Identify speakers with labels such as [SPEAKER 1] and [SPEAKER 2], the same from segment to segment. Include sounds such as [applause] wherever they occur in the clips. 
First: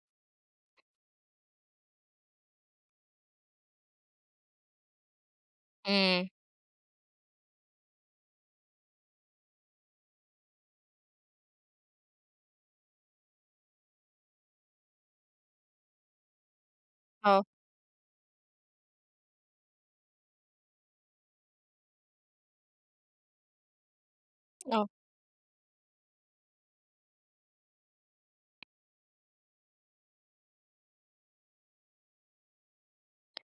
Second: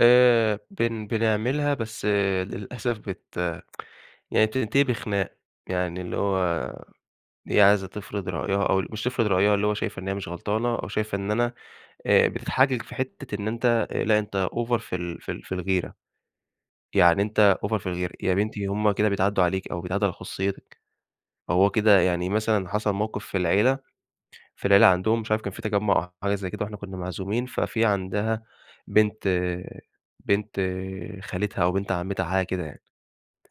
[SPEAKER 1] آآ، بن بنعملها بس للأسف بت [tsk] يعني بتنتهي بخناق. يعني اللي
[SPEAKER 2] امم.
[SPEAKER 1] هو هي عايزة تفرض رأيها أو ال مش تفرض رأيها، اللي هو شايفة إن هي مش غلطانة وشايفة إن أنا آآ بتتحجج في حتة إن أنتَ، آآ لأ، أنتَ أوڤر في ال في ال في الغيرة، يعني
[SPEAKER 2] آه.
[SPEAKER 1] أنتَ أوڤر في الغيرة. يا بنتي هم كده بيتعدوا عليكِ، أو بيتعدوا على خصوصيتِك. هو كده يعني مثلًا حصل موقف في العيلة، في العيلة
[SPEAKER 2] آه.
[SPEAKER 1] عندهم مش عارف كان في تجمع أو حاجة زي كده وإحنا كنا معزومين، ففي عندها بنت بنت خالتها أو بنت عمتها حاجة كده يعني،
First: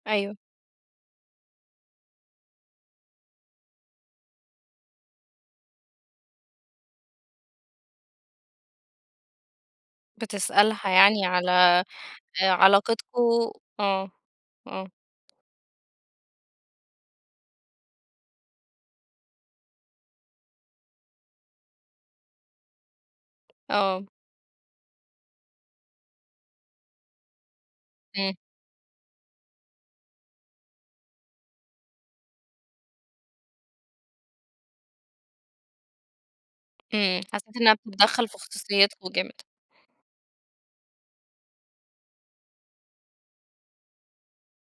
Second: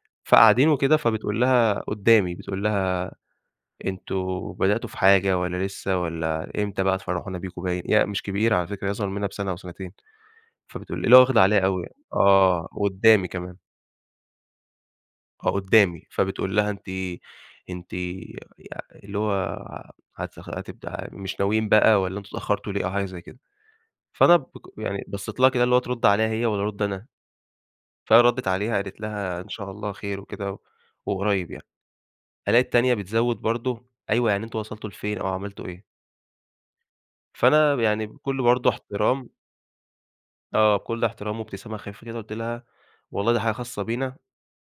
[SPEAKER 2] أيوه.
[SPEAKER 1] فقاعدين وكده فبتقول لها قدامي، بتقول لها: "أنتم بدأتوا في حاجة والّا لسه والّا إمتى بقى تفرحونا بيكم؟" باين، هي مش كبيرة على فكرة هي أصغر مننا بسنة أو سنتين.
[SPEAKER 2] بتسألها
[SPEAKER 1] فبتقول ل اللي هو
[SPEAKER 2] يعني
[SPEAKER 1] واخدة
[SPEAKER 2] على،
[SPEAKER 1] عليها أوي يعني،
[SPEAKER 2] آآ،
[SPEAKER 1] آه، وقدامي
[SPEAKER 2] علاقتكم؟
[SPEAKER 1] كمان.
[SPEAKER 2] آه، آه.
[SPEAKER 1] آه قدامي، فبتقول لها، أنتِ أنتِ يا يا اللي هو، هتخ هتبدأ مش ناويين بقى والّا أنتم اتأخرتوا ليه؟ أو حاجة زي كده.
[SPEAKER 2] آه.
[SPEAKER 1] فأنا بق يعني بصيت لها كده اللي هو ترد عليها هي والّا أرد أنا؟
[SPEAKER 2] امم.
[SPEAKER 1] فردت عليها قالت لها، إن شاء الله خير وكده و وقريب يعني. ألاقي التانية بتزود برضه، أيوه يعني أنتم وصلتوا لفين أو عملتوا إيه؟
[SPEAKER 2] امم، حسيت إنها
[SPEAKER 1] فأنا يعني
[SPEAKER 2] بتتدخل في
[SPEAKER 1] بكل برضه
[SPEAKER 2] خصوصيتكم
[SPEAKER 1] احترام
[SPEAKER 2] جامد.
[SPEAKER 1] آه، بكل احترام وابتسامة خفيفة كده قلت لها: "والله دي حاجة خاصة بينا،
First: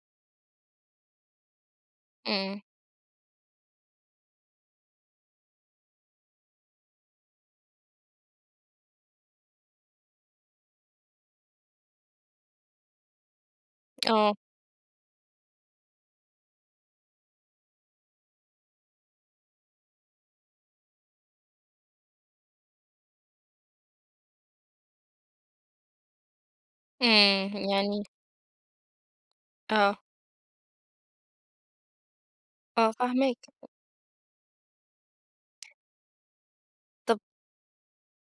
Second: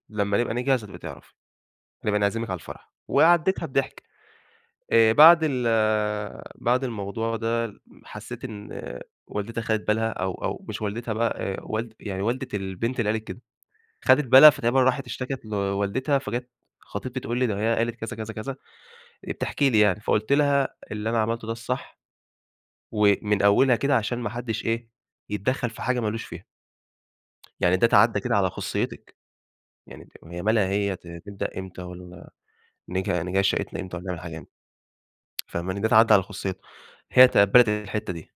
[SPEAKER 1] لما نبقى نجهز هتبقي تعرفي. هنبقى نعزمك على
[SPEAKER 2] امم.
[SPEAKER 1] الفرح." وعديتها بضحك. آآ بعد ال بعد الموضوع ده حسيت إن والدتها أخدت بالها أو أو مش والدتها بقى، آآ والد يعني والدة البنت اللي قالت كده. أخدت
[SPEAKER 2] آه.
[SPEAKER 1] بالها فتقريبًا راحت اشتكت لوالدتها، فجات خطيبتي تقول لي ده هي قالت كذا، كذا، كذا، آآ بتحكي لي يعني، فقلت لها: "اللي أنا عملته ده الصح. ومن أولها كده عشان ما حدش إيه، يتدخل في حاجة ما لوش فيها."
[SPEAKER 2] امم،
[SPEAKER 1] [tsk] يعني ده
[SPEAKER 2] يعني
[SPEAKER 1] تعدِّى كده على خصوصيتك.
[SPEAKER 2] آه.
[SPEAKER 1] يعني ت هي مالها هي ت نبدأ إمتى والّا
[SPEAKER 2] آه
[SPEAKER 1] نجه نجهز
[SPEAKER 2] فاهماك.
[SPEAKER 1] شقتنا إمتى والّا نعمل حاجة إمتى؟ [tsk] فاهماني؟ ده تعدِّى على خصوصيتنا.
[SPEAKER 2] طب
[SPEAKER 1] هي تقبلت الحتة دي.